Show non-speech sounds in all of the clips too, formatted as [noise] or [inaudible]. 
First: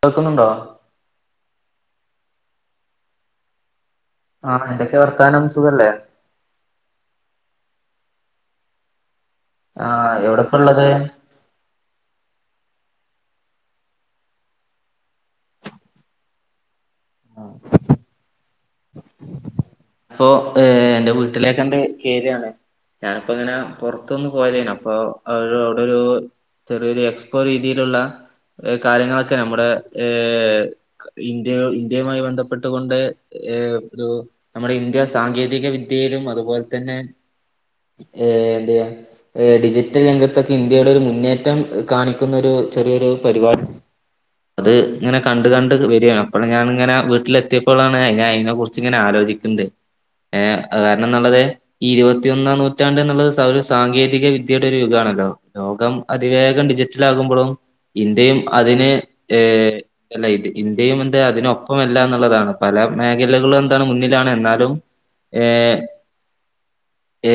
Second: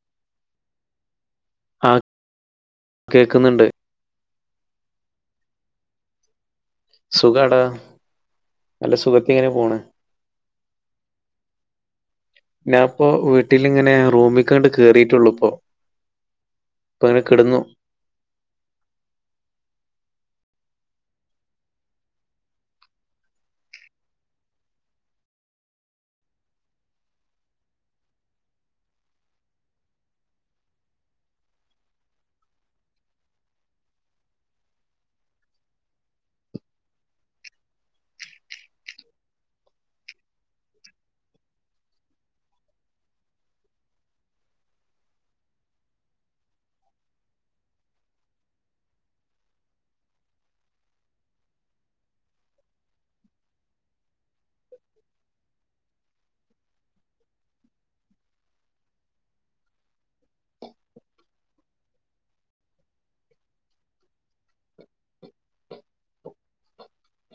കേൾക്കുന്നുണ്ടോ ആ കേക്കുന്നുണ്ട് ആഹ് എന്തൊക്കെ വർത്താനം സുഖല്ലേ സുഖാടാ നല്ല സുഖത്ത് ആഹ് എവിടെക്കൊള്ളത് ഞാപ്പൊ വീട്ടിലിങ്ങനെ റൂമിക്കണ്ട് കേറീട്ടെള്ളുപ്പോ ഇപ്പങ്ങനെ കെടന്നു ഇപ്പോ ഏ എന്റെ വീട്ടിലേക്കണ്ട് കേര്ആണ് ഞാനിപ്പോ ഇങ്ങനെ പൊറത്തൊന്ന് പോയലേനു അപ്പൊ അവിടെ അവിടൊരു ചെറിയൊരു എക്സ്പോ രീതിയിലൊള്ള എഹ് കാര്യങ്ങളൊക്ക നമ്മുടെ ഏ ഇന്ത്യ ഇന്ത്യയുമായി ബന്ധപ്പെട്ടുകൊണ്ട് ഏ തു നമ്മുടെ ഇന്ത്യ സാങ്കേതിക വിദ്യയിലും അതുപോല തന്നെ ഏ എന്ത്‌യേ ഏഹ് ഡിജിറ്റൽ രംഗത്തൊക്കെ ഇന്ത്യയുടെ ഒരു മുന്നേറ്റം ഇഹ് കാണിക്കുന്നൊരു ചെറിയൊരു പരിപാടി അത് ഇങ്ങനെ കണ്ട് കണ്ട് ക് വരാണ് അപ്പോൾ ഞാനിങ്ങനെ വീട്ടിലെത്തിയപ്പോളാണ് ഞാൻ അയിന കുറിച്ച് ഇങ്ങന ആലോചി ഇണ്ട് ഏ അത് വരണന്നുള്ളത് ഈ ഇരുപത്തിഒന്നാം നൂറ്റാണ്ട് എന്നുള്ളത് സ ഒരു സാങ്കേതിക വിദ്യയുടെ ഒരു യുഗാണ് [unintelligible] ലോകം അതിവേഗം ഡിജിറ്റലാകുമ്പൊളും ഇന്ത്യയും അതിന് ഏ അല്ല ഇത് ഇന്ത്യയും എന്താ അതിനൊപ്പംമല്ല എന്നുള്ളതാണ് പല മേഖലകളും എന്താണ് മുന്നിൽ ആണ് എന്നാലും ഏ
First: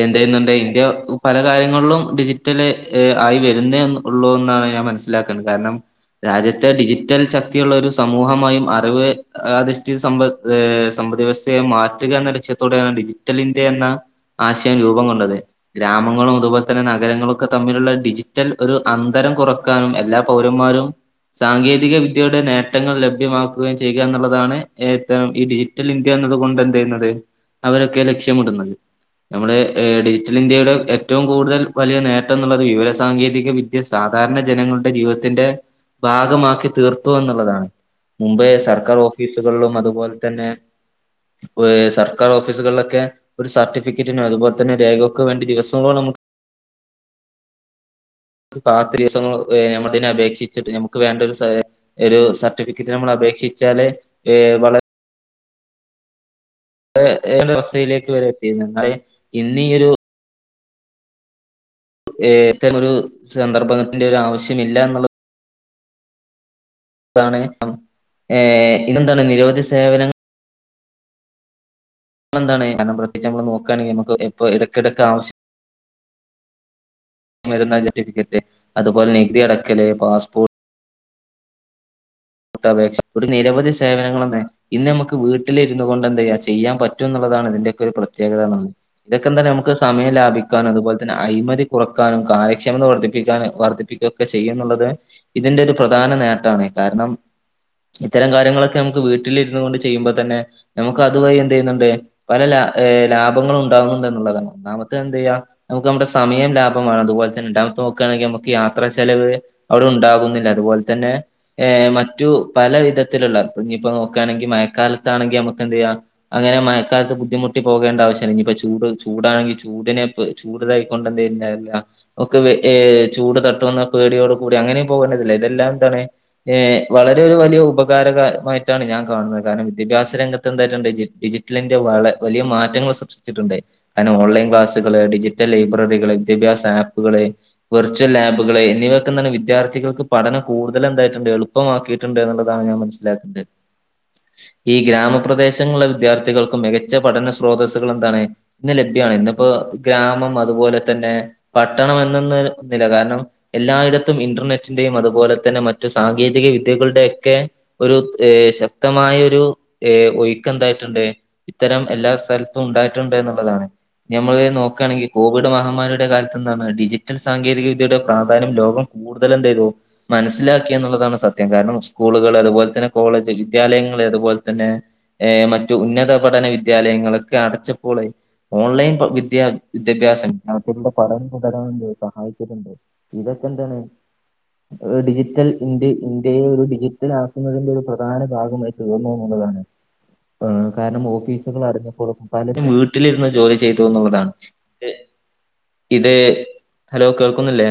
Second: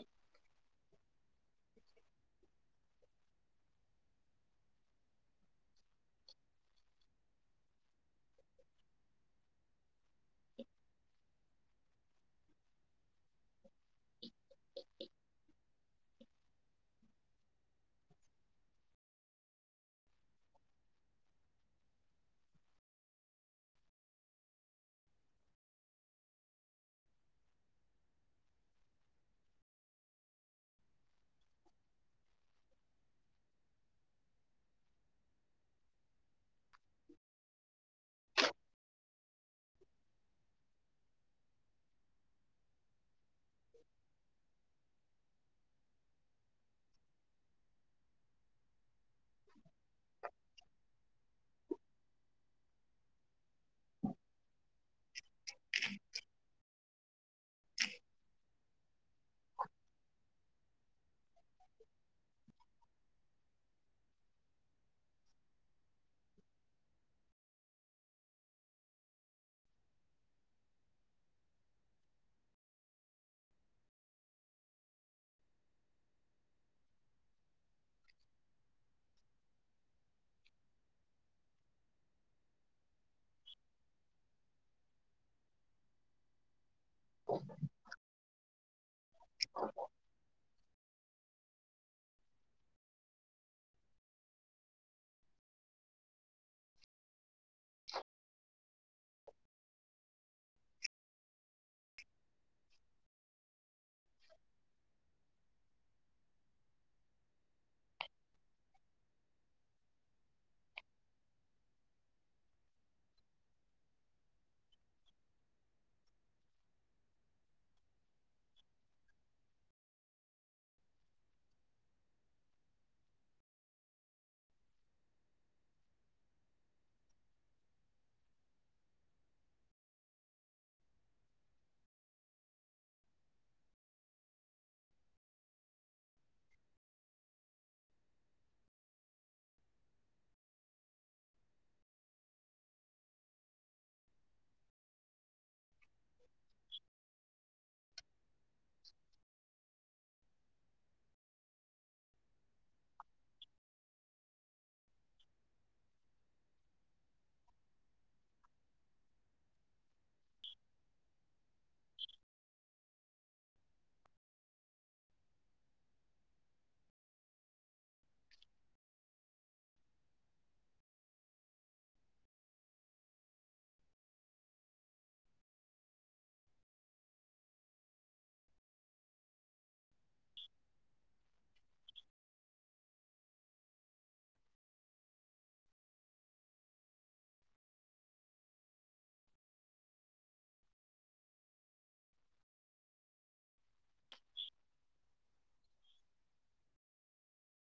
എന്തെന്നുണ്ട ഇന്ത്യ പല കാര്യങ്ങളിലും ഡിജിറ്റല് ഏ ആയി വരുന്നേ ന്ന് ഉള്ളൂ ന്നാണ് ഞ മനസ്സിലാക്കണം കാരണം രാജ്യത്തെ ഡിജിറ്റൽ ശക്തി ഒളെളാര് സമൂഹമായും അറിവ് അധിഷ്ഠിത സമ്പത് ഏ സമ്പത്ത് വ്യവസ് ത്തെ മാറ്റുക എന്ന ലക്ഷ്യത്തോടെ ആണ് ഡിജിറ്റൽ ഇന്ത്യ എന്ന ആശയം രൂപം കൊണ്ടത് ഗ്രാമങ്ങളും അതുപോല തന്നെ നഗരങ്ങളൊക്ക തമ്മിലുള്ള ഡിജിറ്റൽ ഒരു അന്തര കൊറക്കാനും എല്ലാ പൗരന്മാരും സാങ്കേതിക വിദ്യയുടെ നേട്ടങ്ങൾ ലഭ്യമാക്കുകയും ചെയ്യുക എന്നുള്ളതാണ് ഏ ത്തരം ഈ ഡിജിറ്റൽ ഇന്ത് എന്നത് കൊണ്ട് എന്ത് ചെയ്യുന്നത് അവരൊക്കെ ലക്ഷ്യമിടുന്നത് നമ്മുടെ ഏ ഡിജിറ്റൽ ഇന്ത്യയുടെ ഏറ്റവും കൂടുതൽ വലിയ നേട്ടം എന്നുള്ളത് വിവര സാങ്കേതിക വിദ്യ സാ സാധാരണ ജനങ്ങളുടെ ജീവിതത്തിന്റെ ഭാഗമാക്കി തീർത്തു എന്നുള്ളതാണ് മുമ്പേ സർക്കാർ ഓഫീസുകളിലും അതുപോലെ തന്നെ വൊഏ സർക്കാർ ഓഫീസുകളിലൊക്കെ ഒരു സർട്ടിഫിക്കറ്റിനോ അതുപോൽ തന്നെ രേഖകക്ക് വേണ്ടി ദിവസങ്ങളോളം നമ്മ്ക്ക് ക്ക് കാത്ത് ദിവസങ്ങളോ ഏ ഞമ്മളതിനെ അപേക്ഷിച്ചിട്ട് ഞമ്മ്ക്ക് വേണ്ടൊരു സ് തരേ ഒരു സർട്ടിഫിക്കറ്റിന് നമ്മള് അപേക്ഷിച്ചാല് ഏ വള എ എയ്യേണ്ട ഒര വസ്ഥയിലേക്ക് വരെ എത്തിരുന്നു നിങ്ങളേ ഇന്നീ ഒരു ഏത്തമൊരു സന്ദർഭനത്തിൻ്റെ ഒരു ആവശ്യം ഇല്ലാന്നുള്ളത് ഇതാണ് അം ഏ ഇതെന്താണ് നിരവധി സേവനങ്ങ [unintelligible] എന്താണ് കാരണം പ്രത്യേകിച്ച് നമ്മള് നോക്കുകയാണെങ്കി നമ്മുക്ക് എപ്പ എടക്കെടക്ക് ആവശ്യ വര്മാന ജർട്ടിഫിക്കറ്റ് അതുപോലെ നികുതി അടക്കല് പാസ്പോർ ട്ട അപേക്ഷ ഒട്ട് നിരവധി സേവനങ്ങളന്നെ ഇന്ന് നമ്മക്ക് വീട്ടിലിരുന്നു കൊണ്ട് എന്തെയ്യാ ചെയ്യാൻ പ റ്റുംന്നുള്ളതാണ് ഇതിന്റെയൊക്കെ ഒരു പ്രത്യേകത എന്നുള്ളത് ഇതൊക്കെ തന്നെ നമുക്ക് സമയം ലാഭിക്കാനും അതുപോലെ അഴിമതി കുറക്കാനും കാര്യക്ഷമത വർദ്ധിപ്പിക്കാന് വർദ്ധിപ്പിക്കുകയൊക്കെ ചെയ്യുന്നുള്ളത് ഇതിന്റെ ഒരു പ്രധാ ധാന നേട്ടആണ് കാരണം ഇത്തരം കാര്യങ്ങളൊക്കെ നമ്മക്ക് വീട്ട്ലിര്ന്ന്കൊണ്ട് ചെയ്യുമ്പതന്നെ നമ്മക്ക് അത് വഴി എന്ത് ചെയ്യ്ന്ന്ണ്ട് പല ലാ [unintelligible] ലാഭങ്ങളുണ്ടാവുന്നുള്ളതാണ് ഒന്നാമത്തെ എന്തെയ്യാ നമ്മക്ക് നമ്മുടെ സമയം ലാഭമാണ് അതുപോലെ തന്നെ രണ്ടാമത്തതോ നോക്കാണെങ്കി നമ്മക്ക് യാത്രാ ചെലവ് അവിടെ ഉണ്ടാവുന്നില്ല അതുപോലെ തന്നെ ഏ മ മറ്റു പല വിധത്തില്ള്ള ഇഞ്ഞിപ്പോ നോക്കാണെങ്കി മഴക്കാലത്താണെങ്കി നമ്മക്ക് എന്ത്യ്യാ അങ്ങനെ മഴക്കാലത്ത് ബുദ്ധിമുട്ടി പോകേണ്ട ആവശ്യല്ല. ഇഞ്ഞിപ്പ ചൂട് ചൂടാണെങ്കിൽ ചൂടിനെ ചൂട് ഇതായിക്കൊണ്ട് എന്ത ഇല്ല ഒക്കെ ഏ ചൂട് തട്ടന്ന പേടിയോട് കൂടി അങ്ങനെയും പോകേണ്ടതില്ല ഇതെല്ലാം തന്നെ ഏഹ് വളരെ ഒരു വലിയ ഉപകാരകമായിട്ടാണ് ഞാൻ കാണുന്നത് കാരണം വിദ്യാഭ്യാസ രംഗത്ത് എന്തായി ഡിജിറ്റൽ ഇന്ത്യ വളെ വലിയ മാറ്റങ്ങൾ സൃഷ്ടിച്ച്ട്ട് ണ്ട്. കരണം ഓൺലൈൻ ക്ലാസ്കള്, ഡിജിറ്റൽ ലൈബ്രറികള് വിദ്യാഭ്യാസ ആപ് പ്പ്കള്, വെർച്വൽ ലാബുകള് എന്നിവയൊക്കെഎന്തണ് വിദ്യാത്ഥികൾക്ക് പഠനം കടുതല് എന്തായിട്ട്ണ്ട് എള്പ് പ്പമാക്കീട്ട്ണ്ട് ന്ന്ള്ളതാണ് ഞാൻ മനസ്സിലാക്ക്ന്നത്. ഈ ഗ്രാമപ്രദേശങ്ങളിലെ വിദ്യാർത്ഥികൾക്ക് മികച്ച പഠന സ്രോതസ്സുകൾ എന്താണ് ഇന്ന് ലഭ്യ ണ് ഇന്ന്പ്പോ ഗ്രാമം അതുപോലെ തന്നെ പട്ടണം എന്നൊന്ന് ല്ല കാരണം എല്ലായിട ത്തും ഇന്റർനെറ്റിന്റെയും അതുപോലെ തന്നെ മറ്റ് സാങ്കേതി ക വിദ്യകളുടെ ഒക്കെ ഒരു ശക്തമായ ഒരു എ ഒയ്ക്ക് എന്തായിട്ട്ണ്ട് ഇത്തരം എല്ലാ സ്ഥലത്തും ഉണ്ടായിട്ട്ണ്ട്ന്ന്ള്ളതാണ് ഞ്ഞിമ്മള് നോക്കാണെങ്കി കോവിഡ് മഹാമാരിയുടെ കാലത്ത് എന്താണ് ഡിജിറ്റൽ സാങ്കേതിക വിദ്യയുടെ പ്രാധാന്യം ലോകം കൂടുതലലെന്തേയ്‌തു മനസ്സിലാക്കിഎന്ന്ള്ളതാണ് സത് ത്യം കാരണം സ്കൂള്കള് അതുപോലെ തന്നെ കോളേജ്, വിദ്യാലയങ്ങള് അത്പോലെ തന്നെ ഏ മറ്റു ഉന്നത പഠന വിദ്യാലയങ്ങളക്കെ അടച്ചപ്പോളെ ഓൺലൈൻ പ വിദ്യ വിദ്യാഭ്യാസത്തിലൂടെ പഠനം തുടരാൻ ണ്ട് സഹായിച്ച്ട്ട്ണ്ട് ഇതൊ ഇതെന്തണ് ഡിജിറ്റൽ ഇന്ന്തെയ് ഇൻ ന്ത്യ ഒരു ഡിജിറ്റലാക്കുന്നതിന്റെ ഒരു പ്രധാന ഭാഗമായി തീർന്നു ന്നുള്ളതാണ്. ആഹ് കാരണം ഓഫീസുകൾ അടഞ്ഞപ്പോളും പലരും വീട്ടിലിര്ന്ന് ജോലി ചെയ്തൂന്ന്ള്ളതാണ്. ഇത് ഹലോ കേൾക്കുന്നില്ലേ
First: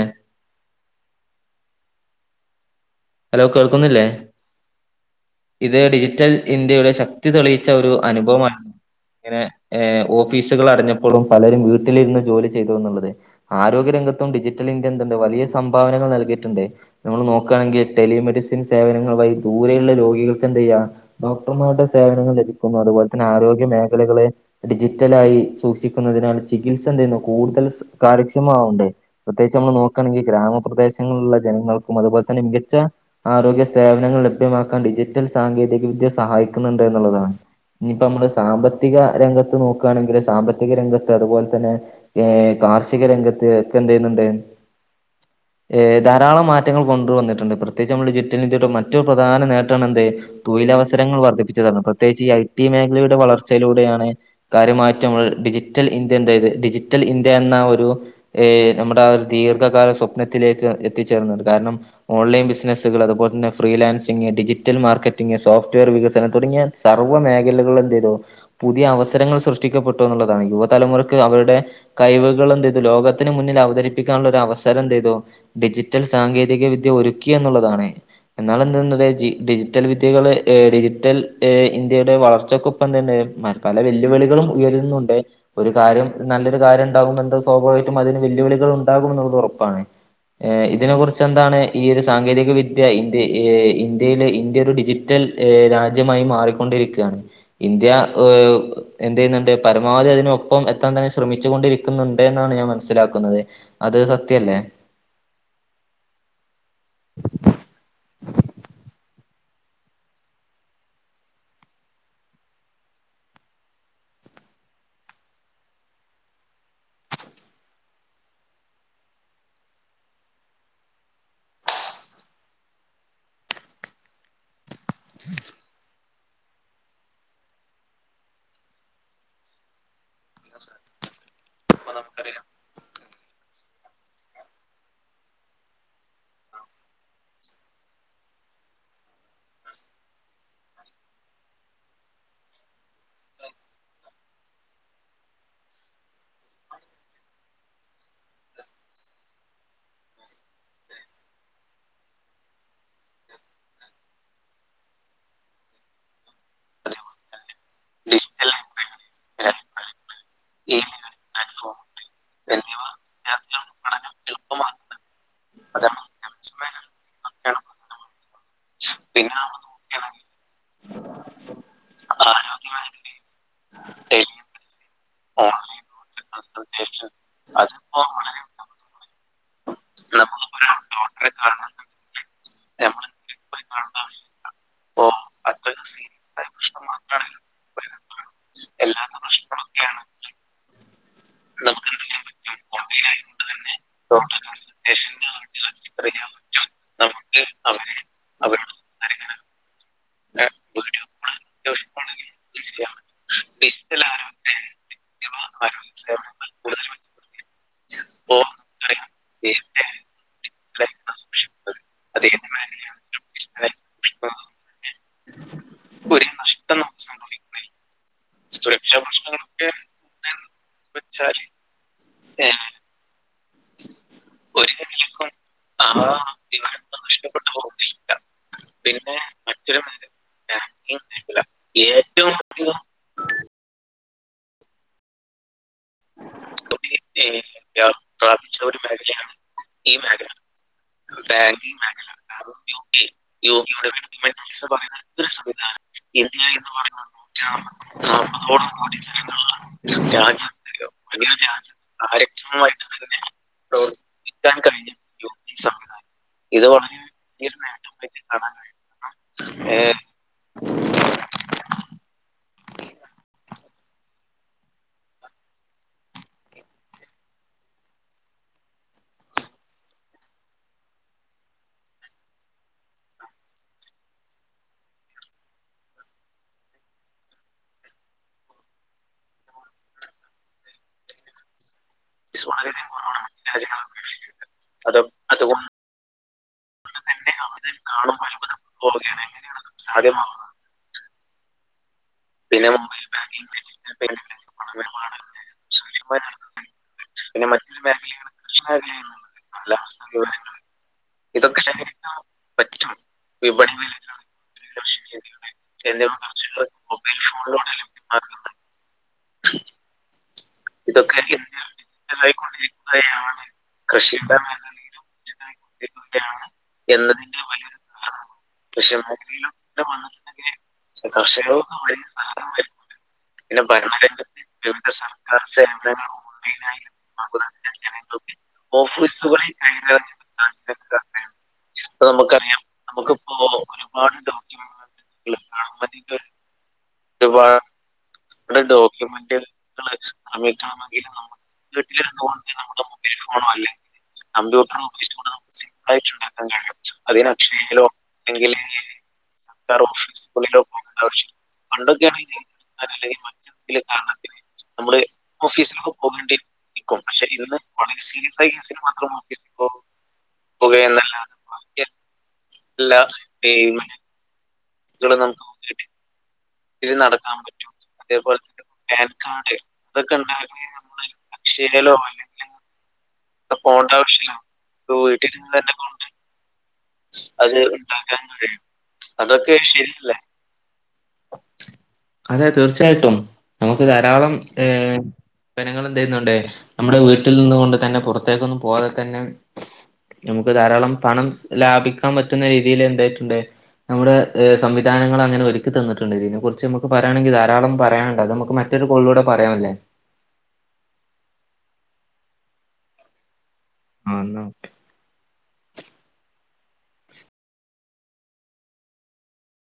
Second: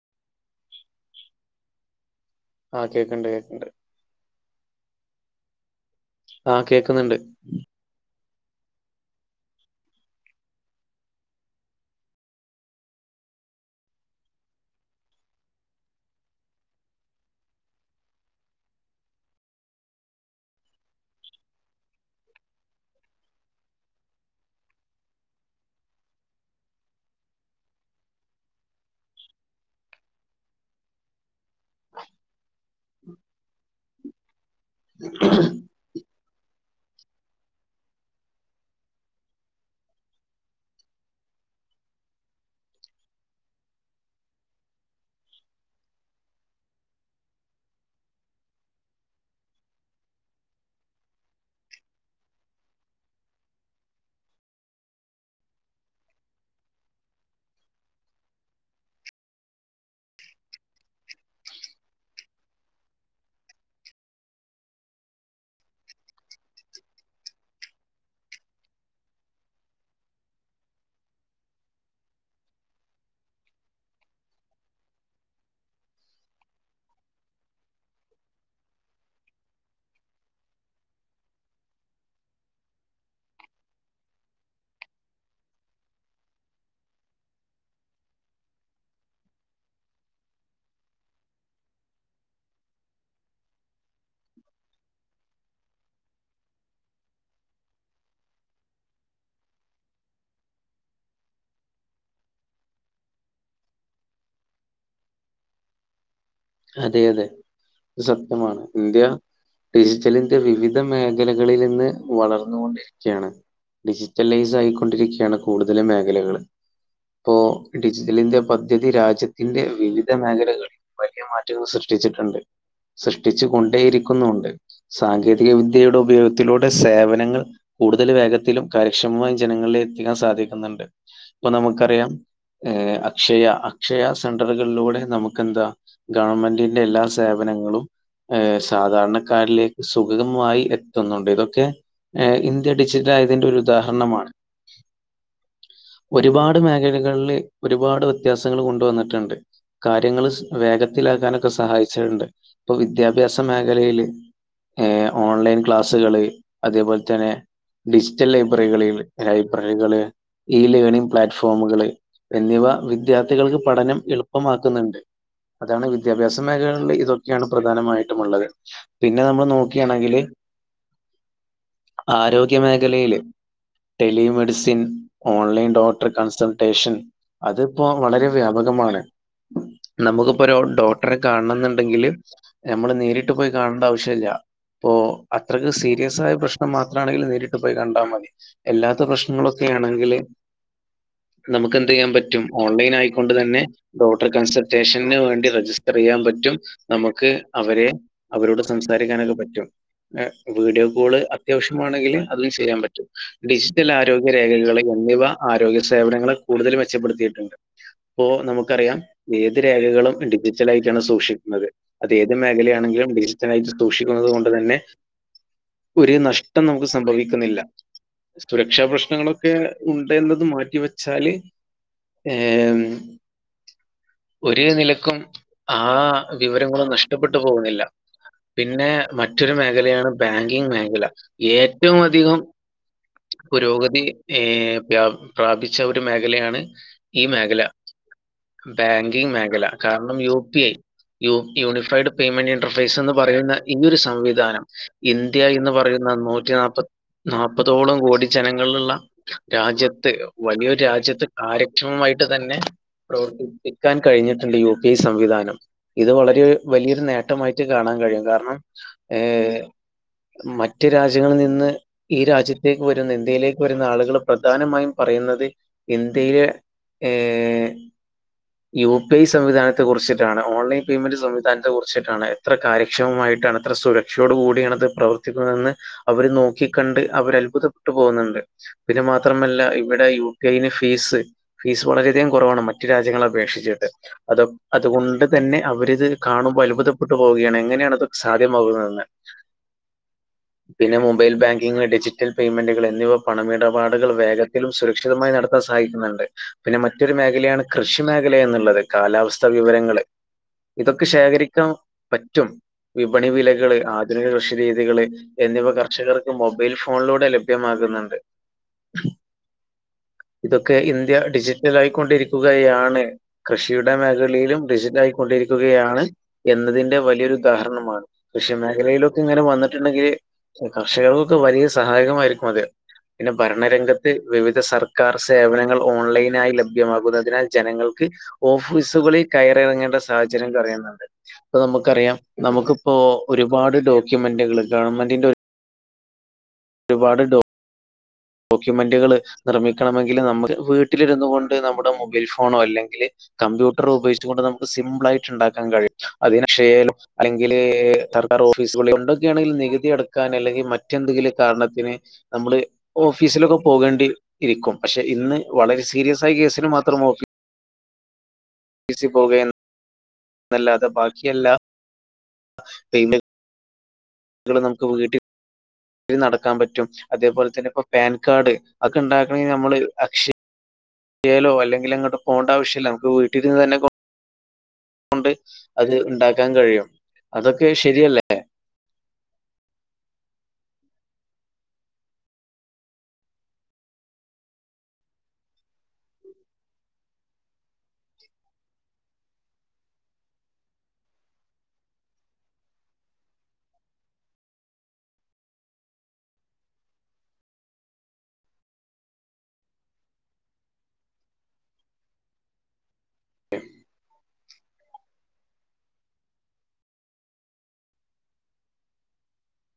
ആഹ് കേക്ക്ണ്ട് ഹലോ കേക്ക്ണ്ട്. കേൾക്കുന്നില്ലേ ഇത് ഡിജി റ്റൽ ആഹ് ഇന്ത്യയുടെ കേക്കുന്നുണ്ട്. ശക്തി തെളീച്ച ഒരു അനുഭവമ [inaudible] ഇങ്ങനെ ഏ ഓഫീസുകള് അടഞ്ഞപ്പളും പലരും വീട്ടിലിര്ന്ന് ജോലി ചെയ്തൂന്ന്ള്ളത് ആരോഗ്യരംഗ ത്തും ഡിജിറ്റൽ ഇന്ത്യ എന്ത്ണ്ട് വലിയ സംഭാവനകൾ നൽകിട്ട്ണ്ട്. നമ്മള് നോക്കാണെങ്കി ടെലിമെഡിസിൻ സേവനങ്ങൾ വയി ദൂരെയുള്ള രോഗികൾക്ക് എന്തേയ്യാ ഡോക്ടർമാരുടെ സേവനങ്ങൾ ലഭിക്കുന്നു. അത് അതുപോലെ തന്നെ ആരോഗ്യ മേഖലകളെ ഡിജിറ്റലായി സൂക്ഷിക്കുന്നതിനാൽ ചികിത്സന്ത് ചെയ്യുന്നു കൂടുതൽ കാര്യക്ഷമ മാവണ്ടേ? പ്രത്യേകിച്ച് നമ്മള് നോക്കാണെങ്കി ഗ്രാമപ്രദേശങ്ങളില്ള്ള ജനങ്ങൾക്കും അതുപോലെ തന്നെ മികച്ച ആരോഗ്യ സേവനങ്ങൾ ലഭ്യമാക്കാൻ ഡിജിറ്റൽ സാങ്കേതിക വിദ്യ സഹായിക്ക്ന്ന്ണ്ട് ന്ന്ള്ളതാണ്. ഞ്ഞിപ്പമ്മള് സാമ്പത്തിക രംഗത്ത് നോക്കാണെങ്കില് സാമ്പത്തിക രംഗത്ത് അതുപോലെ തന്നെ ഏ കാ കാർഷിക രംഗത്ത് ഒക്കെന്തെയ്യ്ണ് ണ്ട് [inaudible] ഏ ധാരാളം മാറ്റങ്ങൾ കൊണ്ട് വന്നിട്ട്ണ്ട്. പ്രത് പ്രത്യേകിച്ച് നമ്മളെ ഡിജിറ്റൽ ഇന്ത്യയുടെ മറ്റു പ്രധാന നേട്ടാണ് എന്ത് തൊയിലവസരങ്ങൾ വർദ്ധപ്പിച്ചതാണ് പ്രത്യേകിച്ച് ഈ ഐ ടി മേഖലയുടെ വളർച്ചയിലൂടെയാണ് കാര്യമായിറ്റ് ഞമ്മള് ഡിജിറ്റൽ ഇന്ത്യ എന്തായത് ഡിജിറ്റൽ ഇന്ത്യ എന്ന ഒ രു ഏ നമ്മുടെ ആ ഒരു ദീർഘകാല സ്വപ്നത്തിലേക്ക് എത്തിച്ചേർന്നത് കാരണം ഓൺലൈൻ ബിസി സ്നസ്സ്കള് അത്പോലതന്നെ freelancing, digital marketing software വികസനം തുടങ്ങി സർവ്വ മേഖല കളിലും എന്തേയ്തു പുതിയ അവസരങ്ങൾ സൃഷ്ടിക്കപ്പെട്ടുന്ന്ള്ളതാണ്. യുവതലമുറക്ക് അവരുടെ കയിവുകള് ഇത് ലോകത്തിന് മുന്നിൽ അവതരിപ്പിക്കാനുള്ള ഒരു അവസരന്തേയ്തു ഡിജിറ്റൽ സാങ്കേതിക വിദ്യ ഒരു ക്കി എന്നുള്ളതാണ് എന്നാല എന്താ ഡിജിറ്റൽ വിദ്യകള് ഡിജിറ്റൽ ഏ ഇന്ത്യയുടെ വളർച്ചക്കൊപ്പം തന്നെ പല വെല്ലുവിളികളും ഉയരുന്നുണ്ട് ഒരു കാര്യം നല്ലൊരു കാര്യണ്ടാകുമ്പോ എന്താ സ്വാഭാവികമായിട്ടും അതിന് വെല്ലുവിളികൾ ഉണ്ടാകുന്നുള്ളത് ഉറപ്പാണ് ഇതിനെ കുറിച്ചെന്താണ് ഈ ഒരു സാങ്കേതിക വിദ്യ ഏ ഇന്ത്യ ഇന്ത്യയിലെ ഇന്ത്യ ഒരു ഡിജിറ്റൽ രാജ്യമായി മാറിക്കൊണ്ടിരിക്കാ ണ് ഇന്ത്യ എന്ത് ചെയ്യ്ന്നുണ്ട് പരമാവധി അതിനൊപ്പം എത്താൻ തന്നെ ശ്രമിച്ചൊണ്ടിരിക്കുന്ന്ണ്ട്. ഉണ്ടെന്ന് എന്നാണ് ഞാൻ മനസ്സിലാക്കുന്നത് അത് സത്യല്ലേ അതെ അതെ സത്യമാണ് ഇന്ത്യ ഡിജിറ്റലിന്റെ വിവിധ മേഖലകളിൽ നിന്ന് വളർന്നുകൊണ്ടിരിക്കയാണ് ഡിജിറ്റലൈസ് ആയിക്കൊണ്ടിരിക്കുകയാണ് കൂടുതലും മേഖലകൾ ഇപ്പോ ഡിജിറ്റലിൻ്റെ പദ്ധതി രാജ്യത്തിന്റെ വിവിധ മേഖലകളിൽ മാറ്റങ്ങൾ സൃഷ്ടിച്ചിട്ടുണ്ട് സൃഷ്ടിച്ചു കൊണ്ടേയിരിക്കുന്നുണ്ട് സാങ്കേതിക വിദ്യയുടെ ഉപയോഗത്തിലൂടെ സേവനങ്ങൾ കൂടുതൽ വേഗത്തിലും കാര്യക്ഷമമായി ജനങ്ങളിലെ എത്തിക്കാൻ സാധിക്കുന്നുണ്ട് ഇപ്പൊ നമുക്കറിയാം ഏഹ് അക്ഷയ അക്ഷയ സെന്ററുകളിലൂടെ നമുക്ക് എന്താ ഗവൺമെന്റിന്റെ എല്ലാ സേവനങ്ങളും ഏഹ് സാധാരണക്കാരിലേക്ക് സുഗമമായി എത്തുന്നുണ്ട് ഇതൊക്കെ ഏർ ഇന്ത്യ ഡിജിറ്റൽ ആയതിൻ്റെ ഒരു ഉദാഹരണമാണ് ഒരുപാട് മേഖലകളിൽ ഒരുപാട് വ്യത്യാസങ്ങൾ കൊണ്ടുവന്നിട്ടുണ്ട് കാര്യങ്ങൾ വേഗ ത്തിലാക്കാനൊക്കെ സഹായിച്ചിട്ടുണ്ട് ഇപ്പൊ വിദ്യാഭ്യാസ മേഖലയില് ഏഹ് ഓൺലൈൻ ക്ലാസുകള് അതേപോലെ തന്നെ ഡിജിറ്റൽ ലൈബ്രറികളിൽ ലൈബ്രറികള് ഈ ലേണിംഗ് പ്ലാറ്റ്ഫോമുകള് എന്നിവ വിദ്യാർത്ഥികൾക്ക് പഠനം എളുപ്പമാക്കുന്നുണ്ട് അതാണ് വിദ്യാഭ്യാസ മേഖലകളില് ഇതൊക്കെയാണ് പ്രധാനമായിട്ടും ഉള്ളത് പിന്നെ നമ്മള് നോക്കുകയാണെങ്കില് ആരോഗ്യ മേഖലയില് ടെലിമെഡിസിൻ ഓൺലൈൻ ഡോക്ടർ കൺസൾട്ടേഷൻ അതിപ്പോ വളരെ വ്യാപകമാണ് നമുക്ക് ഇപ്പോ ഒരു ഡോക്ടറെ കാണണം എന്നുണ്ടെങ്കില് നമ്മള് നേരിട്ട് പോയി കാണേണ്ട ആവശ്യം ഇല്ല അപ്പോ അത്രയ്ക്ക് സീരിയസായ പ്രശ്നം മാത്രമാണെങ്കില് നേരിട്ട് പോയി കണ്ടാൽ മതി അല്ലാത്ത പ്രശ്നങ്ങളൊക്കെ ആണെങ്കില് നമുക്ക് എന്ത് ചെയ്യാൻ പറ്റും ഓൺലൈൻ ആയിക്കൊണ്ട് തന്നെ ഡോക്ർ കൺസൽട്ടേഷ ന് വേണ്ടി രജിസ്റ്റർ ചെയ്യാൻ പറ്റും നമുക്ക് അവരെ അവരോട് സംസാരിക്കാനൊക്കെ പറ്റും പിന്നെ വീഡിയോ കോള് അത്യാവശ്യമാണെങ്കിൽ അതും ചെയ്യാൻ പറ്റും ഡിജിറ്റൽ ആരോഗ്യ രേഖകൾ എന്നിവ ആരോഗ്യ സേവനങ്ങളെ കൂടുതൽ മെച്ചപ്പെടുത്തിയിട്ടുണ്ട് അപ്പോ നമുക്കറിയാം ഏത് രേഖകളും ഡിജിറ്റല് ആയിട്ടാണ് സൂക്ഷിക്കുന്നത് അത് ഏത് മേഖല ആണെങ്കിലും ഡിജിറ്റലായിട്ട് സൂക്ഷിക്കുന്നത് കൊണ്ട് ത ന്നെ ഒരു നഷ്ടം നമുക്ക് സംഭവിക്കുന്നില്ല സുരക്ഷാ പ്രശ്നങ്ങളൊക്കെ ഉണ്ട് എന്നത് മാറ്റിവെച്ചാല് ഏ ഒരേ നിലക്കും ആ വിവരങ്ങള് നഷ്ടപ്പെട്ട് പോകുന്നില്ല പിന്നെ മറ്റൊരു മേഖലയാണ് ബാങ്കിങ് മേഖല ഏറ്റവും അധികം പുരോഗതി ഏ പ്ര പ്രാപിച്ച ഒരു മേഖലയാണ് ഈ മേഖല [unintelligible] ബാങ്കിങ് മേഖല കാരണം U P I U P unified payment interface എന്ന് പറയുന്ന ഈയൊരു സംവിധാനം ഇന്ത്യ എന്ന് പറയു ന്ന നൂറ്റി നാല്‌പത്തി നാല്പ്പതോളം കോടി ജനങ്ങളുള്ള രാജ്യത്ത് വലിയൊരു രാ ജ്യത്ത് കാര്യക്ഷമമായിട്ട് തന്നെ പ്രവർത്തി ക്കാൻ കഴിഞ്ഞിട്ടുണ്ട് യു പി ഐ സംവിധാനം ഇത് വളരെ വലിയൊരു നേട്ടമായി റ്റ് കാണാൻ കഴിയും കാരണം ഏഹ് മറ്റു രാജ്യങ്ങളിൽ നിന്ന് ഈ രാജ്യത്തേക്ക് വരുന്ന ഇന്ത്യയിലേക്ക് വരുന്ന ആളുകള് പ്രധാനമായും പറ പറയുന്നത് ഇന്ത്യയിലെ ഏഹ് യു പി ഐ സംവിധാനത്തെ കുറിച്ചിട്ടാണ് ഓൺലൈൻ പേയ്മെന്റ് സംവിധാനത്തെ കുറിച്ചിട്ടാണ് എത്ര കാര്യക്ഷമമായിട്ട് ട്ടാണ് എത്ര സുരക്ഷയോട് കൂടിയാണ്ത് പ്രവർത്തിക്കുന്നതെന്ന് അവര് നോക്കിക്കണ്ട് അവര അത്ഭുതപ്പെട്ടു പോകുന്നുണ്ട് പിന്നെ മാത്രമല്ല ഇവിടെ യു പി ഐന് ഫീസ് ഫീസ് വളരെയധികം കുറവാണ് മറ്റു രാജ്യങ്ങളെ അ അപേക്ഷിച്ചിട്ട് അത് അതുകൊണ്ട് തന്നെ അവരിത് കാണുമ്പോൾ അത്ഭുതപ്പെട്ട് പോവുകയാണ് എങ്ങനെയാണ് ഇത് സാധി സാധ്യമാകുന്നന്ന് അതെ [unintelligible] മൊബൈൽ ബങ്കിങ്ങ് ഡിജിറ്റ റ്റൽ പെയ്മെന്റ്കള് എന്നിവ പണമിടപാടുകൾ വേഗത്തിലും സുരക്ഷിതമായി നടത്താൻ സഹായിക്കുന്നുണ്ട് പിന്നെ മറ്റൊരു മേഖലയാണ് കൃഷി മേഖലാ എന്നുള്ളത് കാലാവസ്ഥാ വിവരങ്ങള് ഇതൊക്കെ ശേഖരിക്കാൻ പറ്റും വിപണി വിലകള് ആധുനിക കൃഷി രീതികള് എന്നിവ കർഷകർക്ക് മൊബൈൽ ഫോ ഫോണിലൂടെ ലഭ്യമാകുന്നുണ്ട് ഇതൊക്കെ ഇന്ത്യ ഡിജിറ്റലായിക്കൊണ്ടിരിക്കുകയാണ് ണ് കൃഷിയുടെ മേഖലയിലും ടിജിറ്റായിക്കൊണ്ടിരിക്കുകയാണ് എന്നതിന്റെ വലിയൊരു ഉദാഹരണമാ ണ് കൃഷി മേഖലയിലൊക്കെ ഇങ്ങനെ വന്നിട്ടുണ്ടെങ്കില് കർഷകർക്കൊക്കെ വലിയ സഹായകമായിരിക്കും അത് പിന്നെ ഭരണരംഗത്ത് വിവിധ സർക്കാർ സേവനങ്ങൾ ഓൺലൈനായി ലഭ്യമാകുന്നതിനാൽ ജനങ്ങൾക്ക് ഓഫീസുകളിൽ കയറിറങ്ങേണ്ട സാഹചര്യപറയുന്നുണ്ട് അ നമുക്കറിയാം നമുക്കിപ്പോ ഒരുപാട് ഡോക്യൂമെന്റുകളെ ഗവൺമെന്റിന്റെ ഒരുപാട് ഡോ ഡോക്യുമെന്റുകൾ നിർമ്മിക്കണമെങ്കിൽ നമ്മളെ വീട്ടിലിരുന്നു കൊണ്ട് നമ്മുടെ മൊബൈൽ ഫോണോ അല്ലെങ്കിൽ കമ്പ്യൂട്ടർ ഉപയോഗിച്ചു കൊണ്ട് നമുക്ക് സിംപിൾ ആയിട്ട് ഉണ്ടാക്കാൻ കഴിയും അതിനെക്ഷയേൽ അല്ലെങ്കിൽ സർക്കാർ ഓഫീസുക എന്തൊക്കെയാണെങ്കിൽ നികുതി എടുക്കാൻ അല്ലെങ്ക മറ്റെന്തെങ്കിലും കാരണത്തിനെ നമ്മളെ ഓഫീസിലൊക്കെ പോകേണ്ടി ഇരിക്കും പക്ഷെ ഇന്ന് വളരെ സീരിയസ ആ കേസിന് മാത്രം ഓഫ അ ശരി സി പോകയല്ലാതെ ബാക്കിയല്ല അല്ല അൾ നമുക്ക് വീട്ടിൽ നടക്കാൻ പറ്റും അതേപോലെ തന്നെ ഇപ്പൊ പാൻ കാഡ് ഒക്കെ ഉണ്ടാക്കണെിൽ നമ്മള് അക്ഷ ലോ അല്ലങ്കിൽ അങ്ങോട്ട പോകണ്ടവശ്യമല്ല ഇ പോണ്ടാവശ്യല്ല ണ്ട് അത് ഉണ്ടാക്കാൻ കഴിയും അത് അതൊക്കെ ശരിയല്ലേ? ഉണ്ടാക്കാൻ പറയ് അതൊക്കെ ശരിയല്ലേ [inaudible] അതെ തീർച്ചയായിട്ടും നമുക്ക് ധാരാളം ഏ ജനങ്ങൾ എന്ത ചെയ്യുന്നുണ്ടേ നമ്മുടെ വീട്ടിൽ നിന്ന്ുക കൊണ്ട് തന്നെ പുറത്തേക്കൊന്നും പോതെ തന്നെ നമുക്ക് ധാരാളം പണം ലാഭിക്കാൻ പറ്റുന്ന രീതിയിൽ എന്തായിട്ടുണ്ട് നമ്മുടെ സംവിധാനങ്ങൾ അങ്ങനെ ഒരുക്കി തന്നിട്ടുണ്ട് ഇ കുറിച്ച് നമുക്ക് പറയാണെങ്കിൽ ധാരളംയാനുണ്ട് അ നമുക്ക് മറ്റൊരു കോളിലൂടെ പറയാംല്ലേ [inaudible] ആഹ എന്നാ ഓക്കെ